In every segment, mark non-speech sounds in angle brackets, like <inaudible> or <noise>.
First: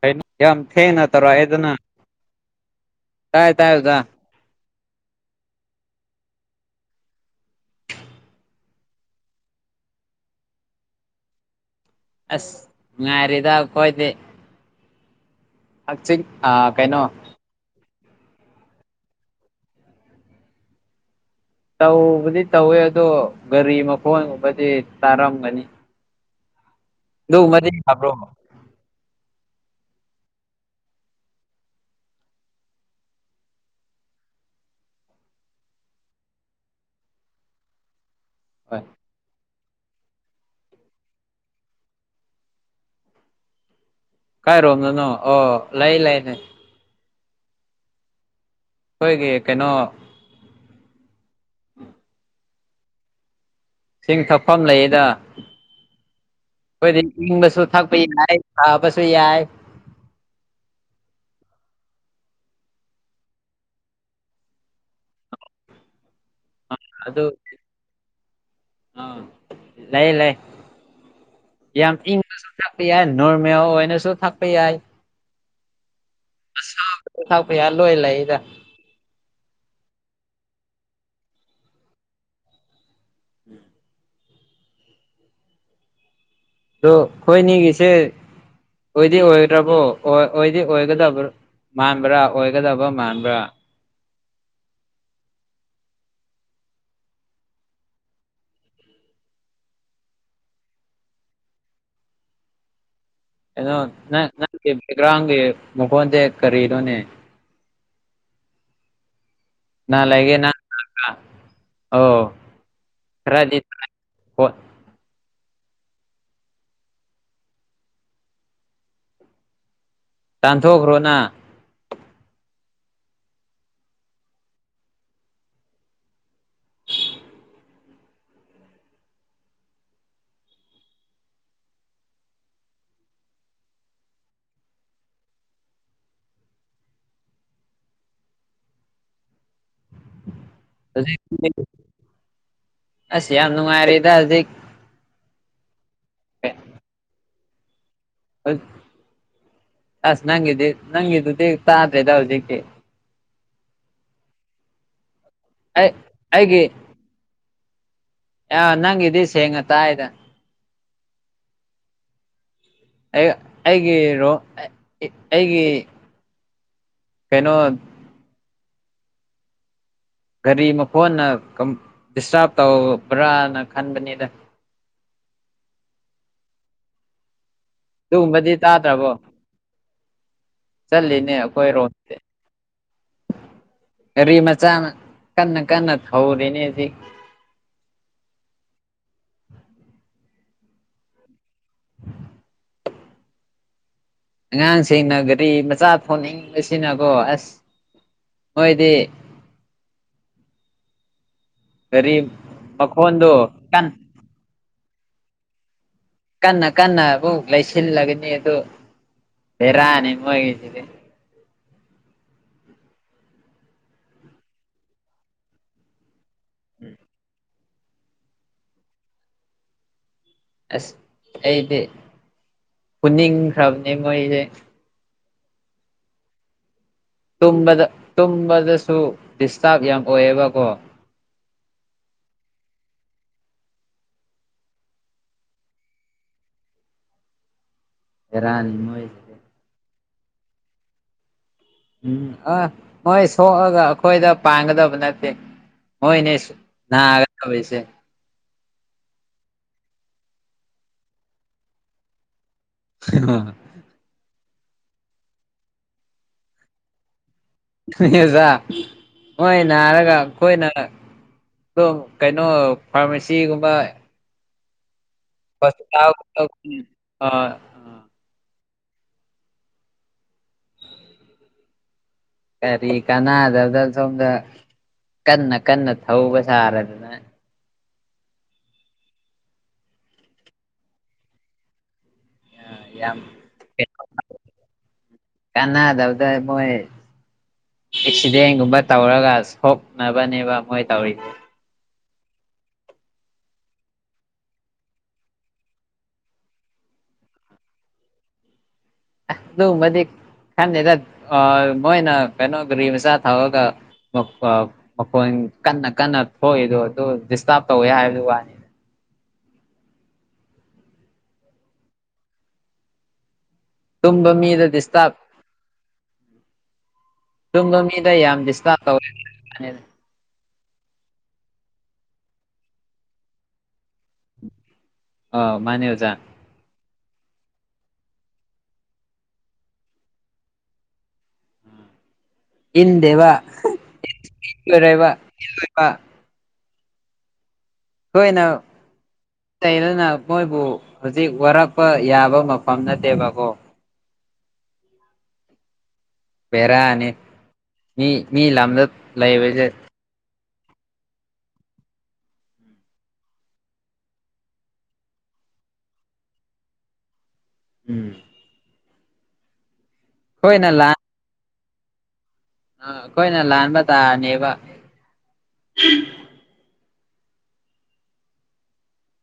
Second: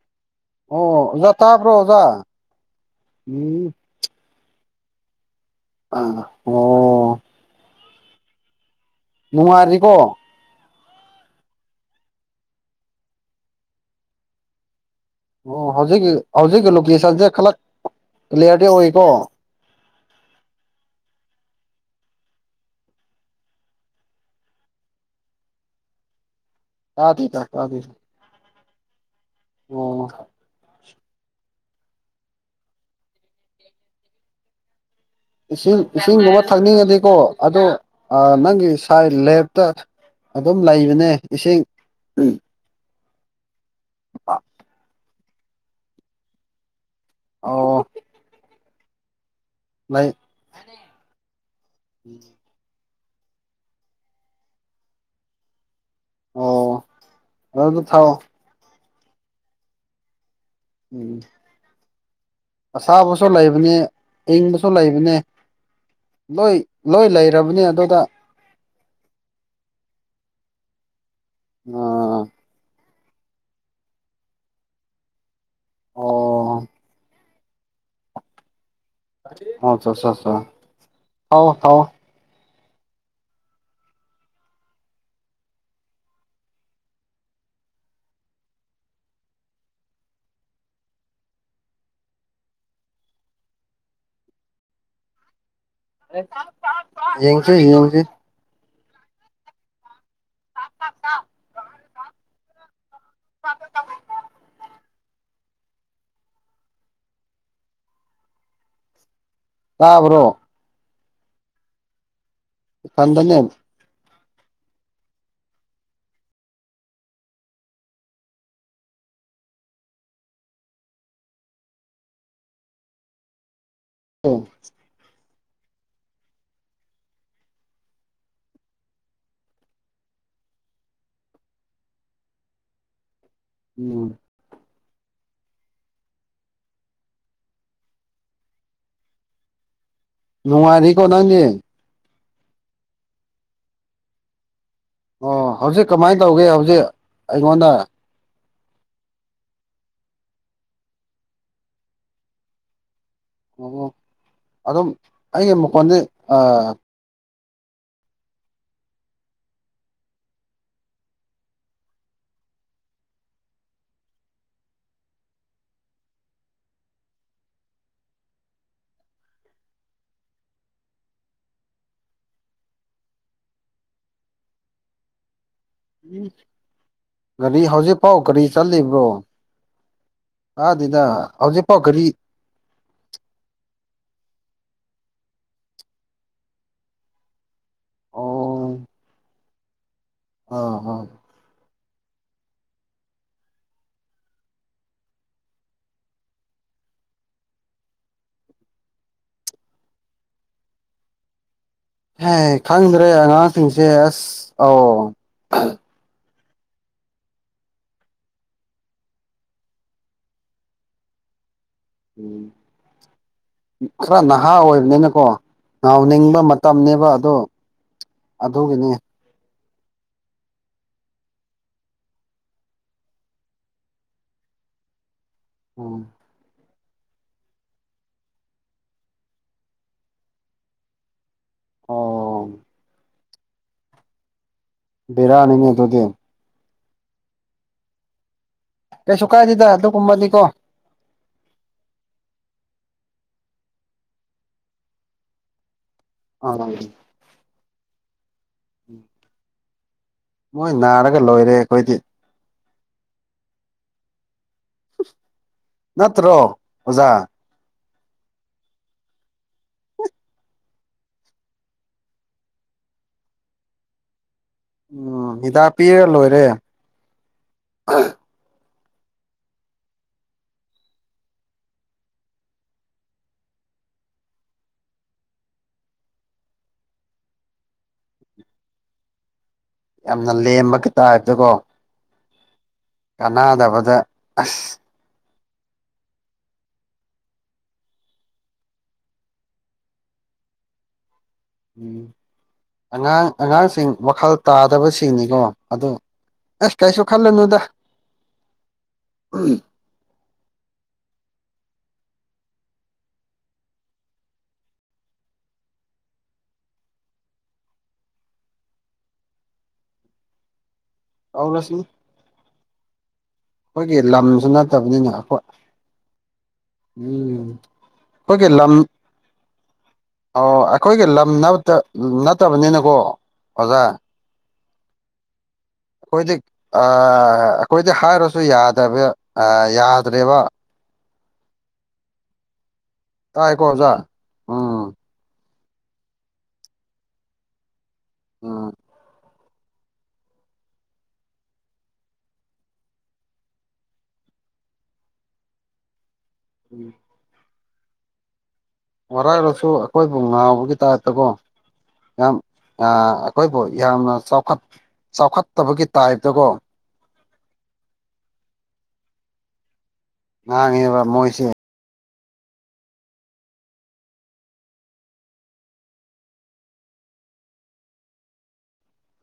ꯀꯩꯅꯣ ꯌꯥꯝ ꯊꯦꯡꯅ ꯑꯣ ꯑꯣꯖꯥ ꯇꯧꯔꯛꯑꯦꯗ ꯇꯥꯕ꯭ꯔꯣ ꯅꯪ ꯑꯣꯖꯥ ꯇꯥꯏꯌꯦ ꯎꯝ ꯇꯥꯏꯌꯦ ꯑꯣꯖꯥ ꯑ ꯑꯣ ꯅꯨꯡꯉꯥꯏꯔꯤꯀꯣ ꯑꯁ ꯅꯨꯡꯉꯥꯏꯔꯤꯗ ꯑꯈꯣꯏꯗꯤ ꯑꯣ ꯍꯧꯖꯤꯛꯀꯤ ꯍꯧꯖꯤꯛꯀꯤ ꯀꯩꯅꯣ ꯂꯣꯀꯦꯁꯟꯁꯦ ꯈꯂꯛ ꯀ꯭ꯂꯤꯌꯥꯔꯗꯤ ꯑꯣꯏꯀꯣ ꯇꯧꯕꯗꯤ ꯇꯧꯋꯦ ꯑꯗꯣ ꯒꯥꯔꯤ ꯃꯈꯣꯟꯒꯨꯝꯕꯗꯤ ꯇꯥꯔꯝꯒꯅꯤ ꯇꯥꯗꯦꯗ <unintelligible> ꯇꯥꯗꯦꯗ ꯐꯕ꯭ꯔꯣ ꯑꯣ ꯏꯁꯤꯡ ꯏꯁꯤꯡꯒꯨꯝꯕ ꯊꯛꯅꯤꯡꯉꯗꯤꯀꯣ ꯑꯗꯣ ꯑ ꯅꯪꯒꯤ ꯍꯣꯏ ꯁꯥꯏꯠ ꯂꯦꯞꯇ ꯑꯗꯨꯝ ꯂꯩꯕꯅꯦ ꯏꯁꯤꯡ ꯀꯥꯏꯔꯣꯝꯗꯅꯣ ꯑꯣ ꯂꯩ ꯂꯩꯅꯦ ꯑꯣ ꯈꯣꯏꯒꯤ ꯀꯩꯅꯣ ꯑꯦ ꯏꯁꯤꯡ ꯊꯛꯐꯝ ꯂꯩꯌꯦꯗ ꯑꯣ ꯑꯈꯣꯏꯗꯤ ꯏꯪꯕꯁꯨ ꯑꯗꯨꯗ ꯊꯛꯄ ꯊꯛꯑꯣ ꯌꯥꯏ ꯁꯥꯕꯁꯨ ꯌꯥꯏ ꯎꯝ ꯑꯁꯥꯕꯁꯨ ꯂꯩꯕꯅꯦ ꯑꯌꯤꯡꯕꯁꯨ ꯂꯩꯕꯅꯦ ꯂꯣꯏ ꯂꯣꯏ ꯂꯩꯔꯕꯅꯤ ꯑꯗꯨꯗ ꯑ ꯂꯩ ꯂꯩ ꯌꯥꯝ ꯑꯥ ꯏꯪꯕꯁꯨ ꯊꯥꯛꯄ ꯌꯥꯏ ꯅꯣꯔꯃꯦꯜ ꯑꯣꯏꯅꯁꯨ ꯊꯥꯛꯄ ꯌꯥꯏ ꯑꯣ ꯑꯥꯁꯥꯕꯁꯨ ꯊꯛꯄ ꯌꯥꯏ ꯂꯣꯏ ꯂꯩꯗ <unintelligible> ꯊꯛꯑꯣ ꯊꯛꯑꯣ ꯎꯝ ꯑꯗꯣ ꯑꯩꯈꯣꯏꯅꯤꯒꯤꯁꯦ ꯑꯣꯏꯗꯤ ꯑꯣꯏꯔꯕꯣ ꯑꯣꯏ ꯑꯣꯏꯗꯤ ꯑꯣꯏꯒꯗꯕ꯭ꯔ ꯃꯥꯟꯕ꯭ꯔꯥ ꯑꯣꯏꯒꯗꯕ ꯃꯥꯟꯕ꯭ꯔꯥ ꯌꯦꯡꯁꯤ ꯌꯦꯡꯁꯤ <unintelligible> ꯀꯩꯅꯣ ꯅꯪ ꯅꯪꯒꯤ ꯕꯦꯛꯒ꯭ꯔꯥꯎꯟꯒꯤ ꯃꯈꯣꯟꯁꯦ ꯀꯔꯤꯔꯣꯅꯦ ꯅꯥ ꯇꯥꯕ꯭ꯔꯣ ꯂꯩꯒꯦ ꯅꯪ ꯑꯣ ꯏꯊꯟꯗꯅꯦ ꯈꯔꯗꯤ <unintelligible> ꯇꯥꯟꯊꯣꯛꯈ꯭ꯔꯣꯅ ꯑꯦ ꯎꯝ ꯅꯨꯡꯉꯥꯏꯔꯤꯀꯣ ꯅꯪꯗꯤ <unintelligible> ꯑꯁ ꯌꯥꯝ ꯅꯨꯡꯉꯥꯏꯔꯦꯗ ꯍꯧꯖꯤꯛ ꯑꯣ ꯍꯧꯖꯤꯛ ꯀꯃꯥꯏ ꯇꯧꯒꯦ ꯍꯧꯖꯤꯛ ꯑꯩꯉꯣꯟꯗ <unintelligible> ꯑꯁ ꯅꯪꯒꯤꯗꯤ ꯅꯪꯒꯤꯗꯨꯗꯤ ꯇꯥꯗꯔꯦꯗ ꯍꯧꯖꯤꯛꯇꯤ <unintelligible> ꯑꯗꯨꯝ ꯑꯩꯒꯤ ꯑꯩ ꯃꯈꯣꯟꯗꯤ ꯑꯥ ꯑꯥ ꯅꯪꯒꯤꯗꯤ ꯁꯦꯡꯅ ꯇꯥꯏꯗ ꯑꯩ ꯑꯩꯒꯤ ꯔꯣ ꯑꯩꯒꯤ ꯀꯩꯅꯣ ꯒꯥꯔꯤ ꯃꯈꯣꯟꯅ ꯀꯥꯝ ꯏ꯭ꯁꯇꯥꯔꯠ ꯇꯧꯕ꯭ꯔꯅ ꯈꯟꯕꯅꯤꯗ ꯎ ꯒꯥꯔꯤ ꯍꯧꯖꯤꯛ ꯄꯥꯎ ꯀꯔꯤ ꯑꯗꯨꯒꯨꯝꯕꯗꯤ ꯈꯜꯂꯤꯕ꯭ꯔꯣ ꯇꯥꯗ꯭ꯔꯕꯣ ꯑꯗꯤꯅ ꯆꯠꯂꯤꯅꯦ ꯍꯧꯖꯤꯛꯐꯥꯎ ꯀꯔꯤ ꯑꯩꯈꯣꯏꯔꯣꯝꯗꯤ ꯒꯥꯔꯤ ꯃꯆꯥꯅ ꯀꯟꯅ ꯀꯟꯅ ꯊꯧꯔꯤꯅꯦ ꯍꯧꯖꯤꯛ ꯑꯣ ꯑꯥ ꯍꯣ ꯑꯉꯥꯡꯁꯤꯡꯅ ꯒꯥꯔꯤ ꯃꯆꯥ ꯊꯧꯅꯤꯡꯕꯁꯤꯅꯀꯣ ꯑꯁ ꯃꯣꯏꯗꯤ ꯒꯥꯔꯤ ꯍꯦ ꯈꯪꯗ꯭ꯔꯦ ꯃꯈꯣꯟꯗꯣ ꯀꯟ ꯑꯉꯥꯡꯁꯤꯡꯁꯦ ꯑꯁ ꯑꯧ ꯀꯟꯅ ꯀꯟꯅ ꯑꯃꯨꯛ ꯂꯩꯁꯤꯜꯂꯒꯅꯤ ꯑꯗꯨ ꯕꯦꯔꯥꯅꯤ ꯃꯣꯏꯒꯤꯁꯤꯗꯤ ꯎꯝ ꯈꯔ ꯅꯍꯥ ꯑꯣꯏꯕꯅꯤꯅꯀꯣ ꯉꯥꯎꯅꯤꯡꯕ ꯃꯇꯝꯅꯦꯕ ꯑꯗꯣ ꯑꯗꯨꯒꯤꯅꯦ ꯑꯁ ꯑꯩꯗꯤ ꯐꯨꯅꯤꯡꯈ꯭ꯔꯕꯅꯦ ꯃꯣꯏꯁꯦ ꯎꯝ ꯇꯨꯝꯕꯗ ꯇꯨꯝꯕꯗꯁꯨ ꯗꯤꯁꯇꯥꯔꯕ ꯌꯥꯝ ꯑꯣꯏꯌꯦꯕꯀꯣ ꯑꯣ ꯕꯤꯔꯥꯅꯤꯅꯦ ꯑꯗꯨꯗꯤ ꯕꯦꯔꯥꯅꯤ ꯀꯩꯁꯨꯨ ꯃꯣꯏꯁꯤꯗꯤ ꯀꯥꯏꯗꯦꯗ ꯑꯗꯨꯒꯨꯝꯕꯗꯤꯀꯣ ꯎꯝ ꯑ ꯍꯣꯏ ꯁꯣꯛꯑꯒ ꯑꯩꯈꯣꯏꯗ ꯄꯥꯡꯒꯗꯕ ꯅꯠꯇꯦ ꯍꯣꯏꯅꯦ ꯑꯥ <unintelligible> <inaudible> ꯃꯣꯏ ꯅꯥꯔꯒ ꯂꯣꯏꯔꯦ ꯑꯩꯈꯣꯏꯗꯤ <unintelligible> ꯅꯠꯇ꯭ꯔꯣ ꯑꯣꯖꯥ <unintelligible> ꯑꯣꯖꯥ ꯃꯣꯏ ꯅꯥꯔꯒ ꯑꯩꯈꯣꯏꯅ ꯑꯣ ꯀꯩꯅꯣ ꯐꯥꯔꯃꯥꯁꯤꯒꯨꯝꯕ ꯎꯝ ꯍꯤꯗꯥꯛ ꯄꯤꯔ ꯍꯣꯁꯄꯤꯇꯥꯜ ꯂꯣꯏꯔꯦ <unintelligible> ꯀꯔꯤ ꯀꯅꯥꯗꯅꯥ ꯁꯣꯝꯗ ꯀꯟꯅ ꯀꯟꯅ ꯊꯧꯕ ꯁꯥꯔꯗꯅꯥ ꯌꯥꯝꯅ ꯂꯦꯝꯕꯀꯤ ꯇꯥꯏꯞ ꯇꯥꯀꯣ ꯌꯥꯝ ꯥꯀꯥꯅꯗꯕꯗ ꯑꯁ ꯀꯥꯟꯅꯗꯕꯗ ꯃꯣꯏ ꯑꯦꯛꯁꯤꯗꯦꯟꯒꯨꯝꯕ ꯇꯧꯔꯒ ꯁꯣꯛꯅꯕꯅꯦꯕ ꯃꯣꯏ ꯇꯧꯔꯤꯁꯦ ꯎꯝ ꯑꯉꯥꯡ ꯑꯉꯥꯡꯁꯤꯡ ꯋꯥꯈꯜ ꯇꯥꯗꯕꯁꯤꯡꯅꯤꯀꯣ ꯑꯗꯨ ꯑꯁ ꯀꯩꯁꯨ ꯈꯜꯂꯨꯅꯨꯗ ꯑꯗꯨꯃꯗꯤ ꯈꯟꯗꯦꯗ ꯑ ꯃꯣꯏꯅ ꯀꯩꯅꯣ ꯒꯥꯔꯤ ꯃꯆꯥ ꯊꯧꯔꯒ ꯃꯈꯣꯟ ꯀꯟꯅ ꯀꯟꯅ ꯊꯣꯛꯏꯗꯣ ꯑꯗꯨ ꯗꯤꯁꯇꯥꯔꯕ ꯇꯧꯋꯦ ꯍꯥꯏꯕ ꯋꯥꯅꯤ ꯑꯧꯂꯁꯤꯃꯤ ꯑꯩꯈꯣꯏꯒꯤ ꯇꯨꯝꯕ ꯂꯝꯁꯨ ꯃꯤꯗ ꯅꯠꯇꯕꯅꯤꯅ ꯗꯤꯁꯇꯥꯔꯕ ꯑꯩꯈꯣꯏ ꯎꯝ ꯇꯨꯝꯕ ꯃꯤꯗ ꯌꯥꯝ ꯑꯩꯈꯣꯏꯒꯤ ꯂꯝ ꯗꯤꯁꯇꯥꯔꯕ ꯇꯧꯋꯦ ꯃꯥꯅꯦ ꯑꯣ ꯑꯩꯈꯣꯏꯒꯤ ꯂꯝ ꯅꯠꯇꯕꯅꯤꯅꯀꯣ ꯑꯣꯖꯥ ꯑ ꯃꯥꯅꯦ ꯑ‌ꯣꯖꯥ ꯑꯩꯈꯣꯏꯗꯤ ꯑꯩꯈꯣꯏꯗꯤ ꯍꯥꯏꯔꯁꯨ ꯌꯥꯗꯕ ꯌꯥꯗ꯭ꯔꯦꯕ ꯍꯗꯦ ꯇꯥꯏꯀꯣ ꯑꯣꯖꯥ ꯋꯥꯔ ꯎꯝ ꯋꯥ <unintelligible> ꯍꯣꯏꯅ ꯎꯝ ꯑꯇꯩꯩꯅꯅ ꯃꯣꯏꯕꯨ ꯍꯧꯖꯤꯛ ꯋꯥꯔꯛꯄ ꯌꯥꯕ ꯃꯐꯝ ꯅꯠꯇꯦꯕꯀꯣ ꯄꯦꯔꯅꯤ ꯃꯤ ꯃꯤ ꯂꯝꯗ ꯂꯩꯕꯁꯦ ꯋꯥꯔꯧꯔꯁꯨ ꯑꯩꯈꯣꯏꯕꯨ ꯉꯥꯎꯕꯒꯤ ꯇꯥꯏꯞꯇꯀꯣ ꯌꯥꯝ ꯑꯩꯈꯣꯏꯕꯨ ꯌꯥꯝꯅ ꯆꯥꯎꯈꯠ ꯆꯥꯎꯈꯠꯇꯕꯒꯤ ꯇꯥꯏꯞꯇꯀꯣ ꯎꯝ ꯑꯩꯈꯣꯏꯅ ꯉꯥꯡꯉꯕ ꯃꯣꯏ ꯑ ꯑꯩꯈꯣꯏꯅ ꯂꯥꯟꯕ ꯇꯥꯅꯦꯕ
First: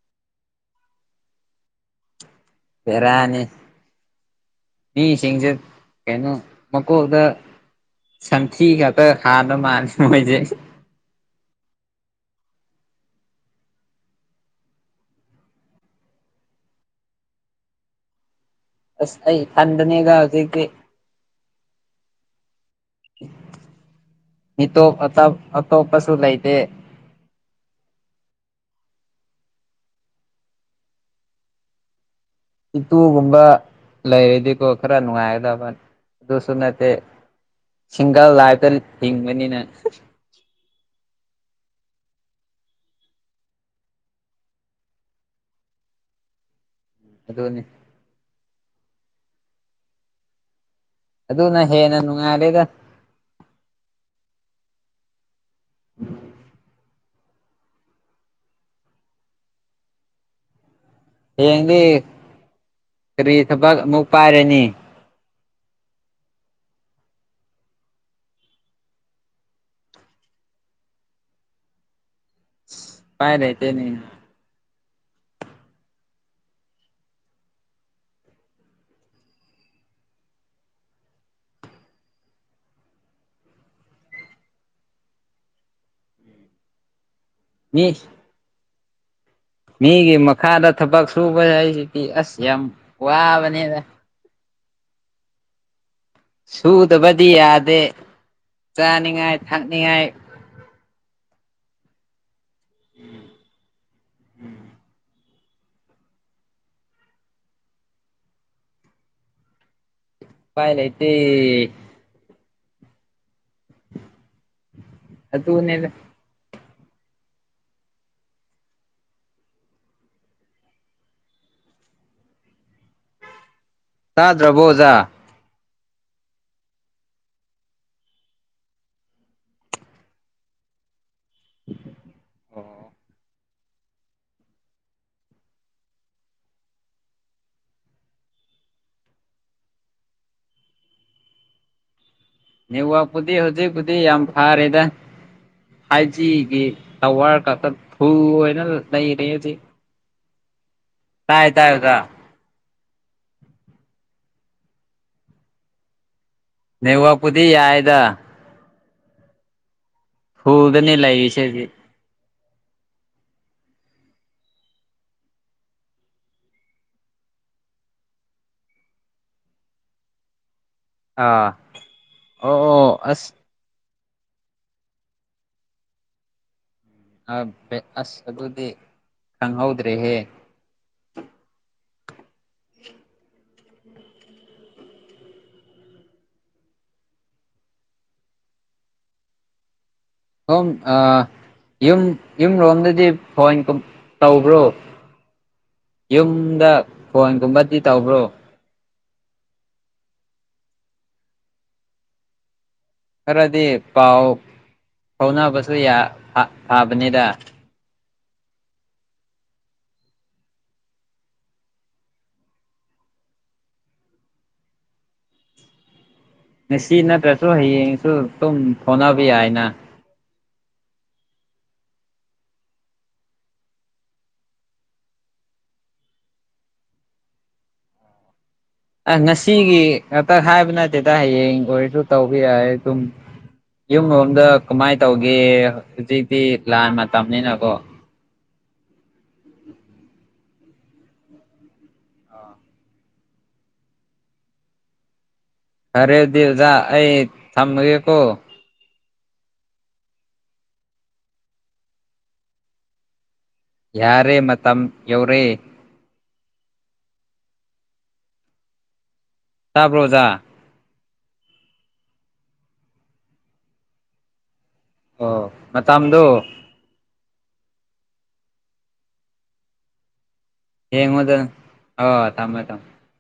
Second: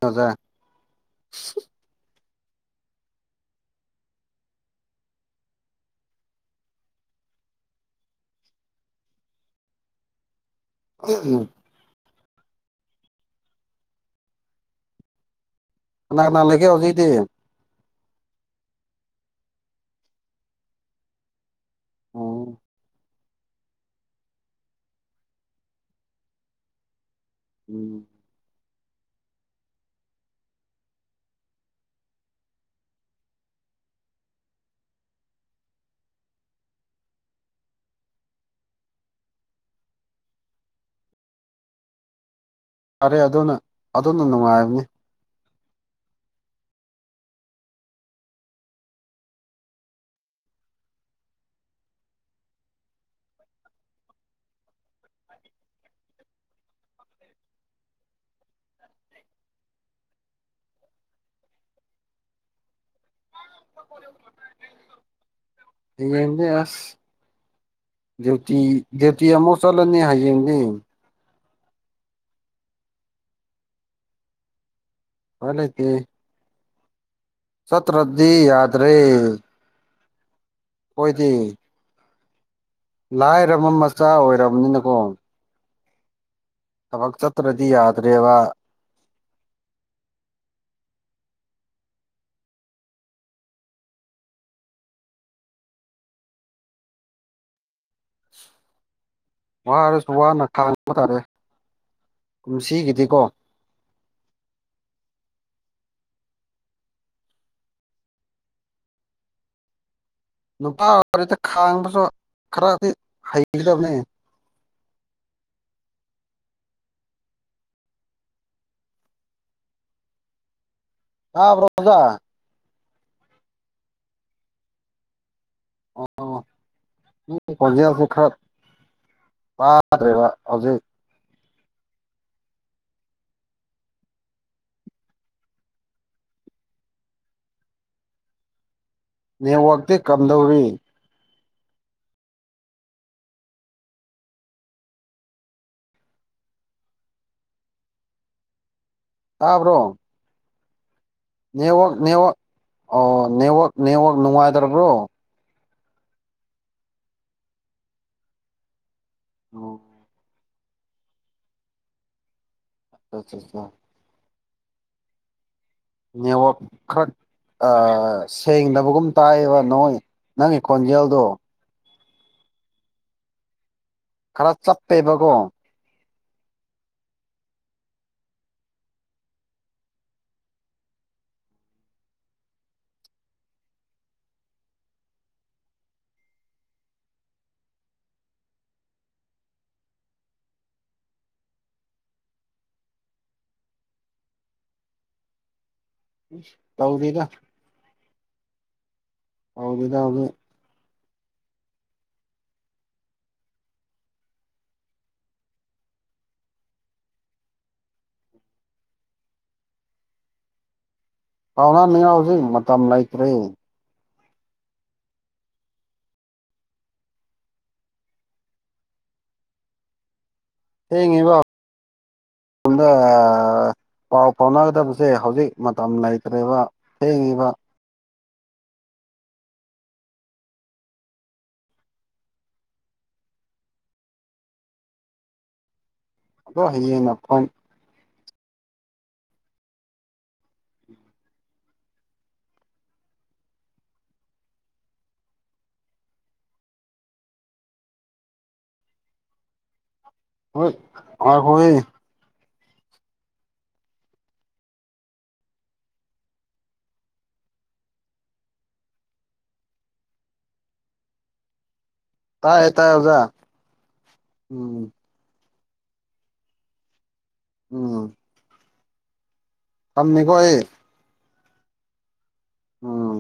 ꯍꯖꯥ ꯕ‌ꯦꯔꯅꯤ ꯃꯤꯁꯤꯡꯁꯦ ꯀꯩꯅꯣ ꯃꯀꯣꯛꯗ ꯁꯟꯊꯤ ꯉꯥꯛꯇ ꯍꯥꯟꯅ ꯃꯥꯅꯤ ꯃꯣꯏꯁꯦ ꯎ <unintelligible> ꯀꯅꯥ ꯀꯅꯥ ꯂꯩꯒ‌ꯦ ꯍꯧꯖꯤꯛꯇꯤ ꯑꯁ ꯑꯩ ꯏꯊꯟꯗꯅꯤꯗ ꯍꯧꯖꯤꯛꯇꯤ ꯑꯣ ꯃꯤ ꯇ‌ꯣꯝ ꯑꯇ‌ꯣꯞ ꯑꯇꯣꯞꯄꯁꯨ ꯂꯩꯇ‌ꯦ ꯎꯝ ꯏꯇꯨꯒꯨꯝꯕ ꯂꯩꯔꯗꯤꯀꯣ ꯈꯔ ꯅꯨꯡꯉꯥꯏꯒꯗꯕ ꯑꯗꯨꯁꯨ ꯅꯠꯇꯦ ꯁꯤꯡꯒꯜ ꯂꯥꯏꯐꯇ ꯍꯤꯡꯕꯅꯤꯅ ꯐꯔꯦ ꯑꯗꯨꯅ ꯑꯗꯣꯝꯅ ꯅꯨꯡꯉꯥꯏꯔꯝꯅꯤ ꯑꯗꯨꯅꯤ ꯑꯗꯨꯅ ꯍꯦꯟꯅ ꯅꯨꯡꯉꯥꯜꯂꯦꯗ ꯎ <inaudible> ꯍꯌꯦꯡꯗꯤ ꯀꯔꯤ ꯊꯕꯛ ꯑꯃꯨꯛ ꯄꯥꯏꯔꯅꯤ ꯌꯦ ꯀꯗꯤ ꯑꯁ <unintelligible> ꯗꯌꯨꯇꯤ ꯗꯌꯨꯇꯤ ꯑꯃꯨꯛ ꯆꯠꯂꯅꯤ ꯍꯌꯦꯡꯗꯤ ꯄꯥꯏ ꯔꯦꯇꯦꯅꯦ ꯋꯥꯟ ꯑ‌ꯦꯇꯤ ꯆꯠꯇꯔꯗꯤ ꯌꯥꯗ꯭ꯔ‌ꯦ ꯑꯣꯏꯗꯤ ꯂꯥꯏꯔꯕ ꯃꯆꯥ ꯑꯣꯏꯔꯕꯅꯤꯅꯀꯣ ꯊꯕꯛ ꯆꯠꯇ꯭ꯔꯗꯤ ꯃꯤ ꯌꯥꯗ꯭ꯔꯦꯕ ꯃꯤꯒꯤ ꯃꯈꯥꯗ ꯊꯕꯛ ꯁꯨꯕ ꯍꯥꯏꯁꯤꯗꯤ ꯑꯁ ꯌꯥꯝ ꯋꯥꯕꯅꯦꯗ ꯁꯨꯗꯕꯗꯤ ꯌꯥꯗꯦ ꯆꯥꯅꯤꯡꯉꯥꯏ ꯋꯥꯔꯁꯨ ꯊꯛꯅꯤꯡꯉꯥꯏ ꯋꯥꯅ ꯈꯥꯡꯕ ꯇꯥꯔꯦ ꯀꯨꯝꯁꯤꯒꯤꯗꯤꯀꯣ ꯎꯝ ꯎꯄꯥꯏ ꯅꯨꯄꯥ ꯂꯩꯇꯦ ꯑꯣꯏꯔꯤꯗ ꯈꯥꯡꯕꯁꯨ ꯈꯔꯗꯤ ꯍꯩꯒꯗꯧꯕꯅꯦ ꯑꯗꯨꯅꯦꯗ ꯇꯥꯕ꯭ꯔꯣ ꯑꯣꯖꯥ? ꯇꯥꯗ꯭ꯔꯕꯣ ꯑꯣꯖꯥ? ꯑꯣ ꯑꯣ ꯅꯪꯒꯤ ꯈꯣꯟꯖꯦꯜꯁꯦ ꯈ꯭ꯔꯕ ꯇꯥꯗ꯭ꯔꯦꯕ ꯍꯧꯖꯤꯛ ꯑꯣ ꯅꯦꯠꯋꯥꯛꯇꯤ ꯀꯝꯗꯧꯔꯤ? ꯅꯦꯠꯋꯥꯛ ꯄꯨꯗꯤ ꯍꯧꯖꯤꯛ ꯄꯨꯗꯤ ꯌꯥꯝ ꯐꯥꯔꯦꯗꯥ ꯍꯥꯏꯖꯤꯒꯤ ꯇꯋꯥꯔ ꯈꯛꯇ ꯐꯨꯜ ꯑꯣꯏꯅ ꯂꯩꯔꯦ ꯍꯧꯖꯤꯛ ꯇꯥꯕ꯭ꯔꯣ ꯇꯥꯏ ꯇꯥꯏ ꯅꯦꯠꯋꯥꯛ ꯑꯣꯖꯥ ꯅꯦꯠꯋꯥꯛ ꯑꯣ ꯅꯦꯠꯋꯥꯛ ꯅꯦꯠꯋꯥꯛ ꯅꯨꯡꯉꯥꯏꯇ꯭ꯔꯕ꯭ꯔꯣ? ꯅꯦꯠꯋꯥꯛ ꯄꯨꯗꯤ ꯌꯥꯏꯗ ꯑꯣ ꯐꯨꯜꯗꯅꯦ ꯂꯩꯔꯤꯁꯦ ꯍꯧꯖꯤꯛ <unintelligible> ꯅꯦꯠꯋꯛ ꯈꯔ ꯑꯥ ꯁꯦꯡꯗꯕꯒꯨꯝ ꯇꯥꯏꯌꯦꯕ ꯅꯣꯏ ꯅꯪꯒꯤ ꯈꯣꯟꯖꯦꯜꯗꯣ ꯑꯧ ꯑꯣ ꯑꯁ ꯈꯔ ꯆꯞꯄꯦꯕꯀꯣ ꯑꯥ ꯕꯦꯛ ꯑꯁ ꯑꯗꯨꯗꯤ ꯈꯪꯍꯧꯗ꯭ꯔꯦꯍꯦ ꯁꯣꯝ ꯑꯥ ꯌꯨꯝ ꯌꯨꯝ ꯔꯣꯝꯗꯗꯤ ꯐꯣꯟ ꯀꯨꯝ ꯇꯧꯕ꯭ꯔꯣ? <inaudible> ꯌꯨꯝꯗꯥ ꯇꯧꯗꯦꯗ ꯐꯣꯟ ꯒꯨꯝꯕꯗꯤ ꯇꯧꯕ꯭ꯔꯣ? ꯇꯧꯗꯦꯗꯥ ꯃꯤꯠ ꯈꯔꯗꯤ ꯄꯥꯎ ꯐꯥꯎꯅꯕꯁꯨ ꯌꯥ ꯑꯥ ꯐꯥ ꯐꯥꯕꯅꯤꯗ ꯄꯥꯎꯅꯅꯤꯉꯥꯏ ꯍꯧꯖꯤꯛ ꯃꯇꯝ ꯂꯩꯇ꯭ꯔꯦ ꯉꯁꯤ ꯅꯠꯇ꯭ꯔꯁꯨ ꯍꯌꯦꯡꯁꯨ ꯇꯨꯝ ꯐꯥꯎꯅꯕ ꯌꯥꯏꯅ ꯊꯦꯡꯉꯦꯕꯧ ꯇꯝꯗꯥ ꯑꯥ ꯄꯥꯎ ꯐꯥꯎꯅꯒꯗꯕꯁꯦ ꯍꯧꯖꯤꯛ ꯃꯇꯝ ꯂꯩꯇ꯭ꯔꯦꯕ ꯊꯦꯡꯉꯦꯕ ꯑꯥ ꯉꯁꯤꯒꯤ ꯉꯥꯛꯇꯡ ꯍꯥꯏꯕ ꯅꯠꯇꯦꯗ ꯍꯌꯦꯡ ꯑꯣꯏꯔꯁꯨ ꯇꯧꯕꯌꯥꯌꯦ ꯑꯗꯨꯝ ꯌꯨꯝꯔꯣꯝꯗ ꯀꯃꯥꯏ ꯇꯧꯒꯦ ꯍꯥ ꯍꯧꯖꯤꯛꯇꯤ ꯑꯗꯣ ꯂꯥꯟ ꯍꯌꯦꯡꯅ ꯐꯣꯟ ꯃꯇꯝꯅꯤꯅꯀꯣ? ꯌꯥꯔꯦ ꯑꯗꯨꯗꯤ ꯑꯣꯖꯥ ꯑꯩ ꯊꯝꯃꯒꯦꯀꯣ ꯍꯣꯏ ꯉꯥꯏꯈꯣꯍꯦ ꯌꯥꯔꯦ ꯃꯇꯝ ꯌꯧꯔꯦ ꯇꯥꯕ꯭ꯔꯣ ꯑꯣꯖꯥ? ꯇꯥꯏꯌꯦ ꯇꯥꯏꯌꯦ ꯑꯣꯖꯥ ꯎꯝ ꯑꯣ ꯃꯇꯝꯗꯣ ꯎꯝ ꯇꯝꯃꯦꯀꯣ ꯑꯩ ꯌꯦꯡꯉꯣꯗꯨꯝ ꯑꯣ ꯊꯝꯃꯣ ꯊꯝꯃꯣ ꯎꯝ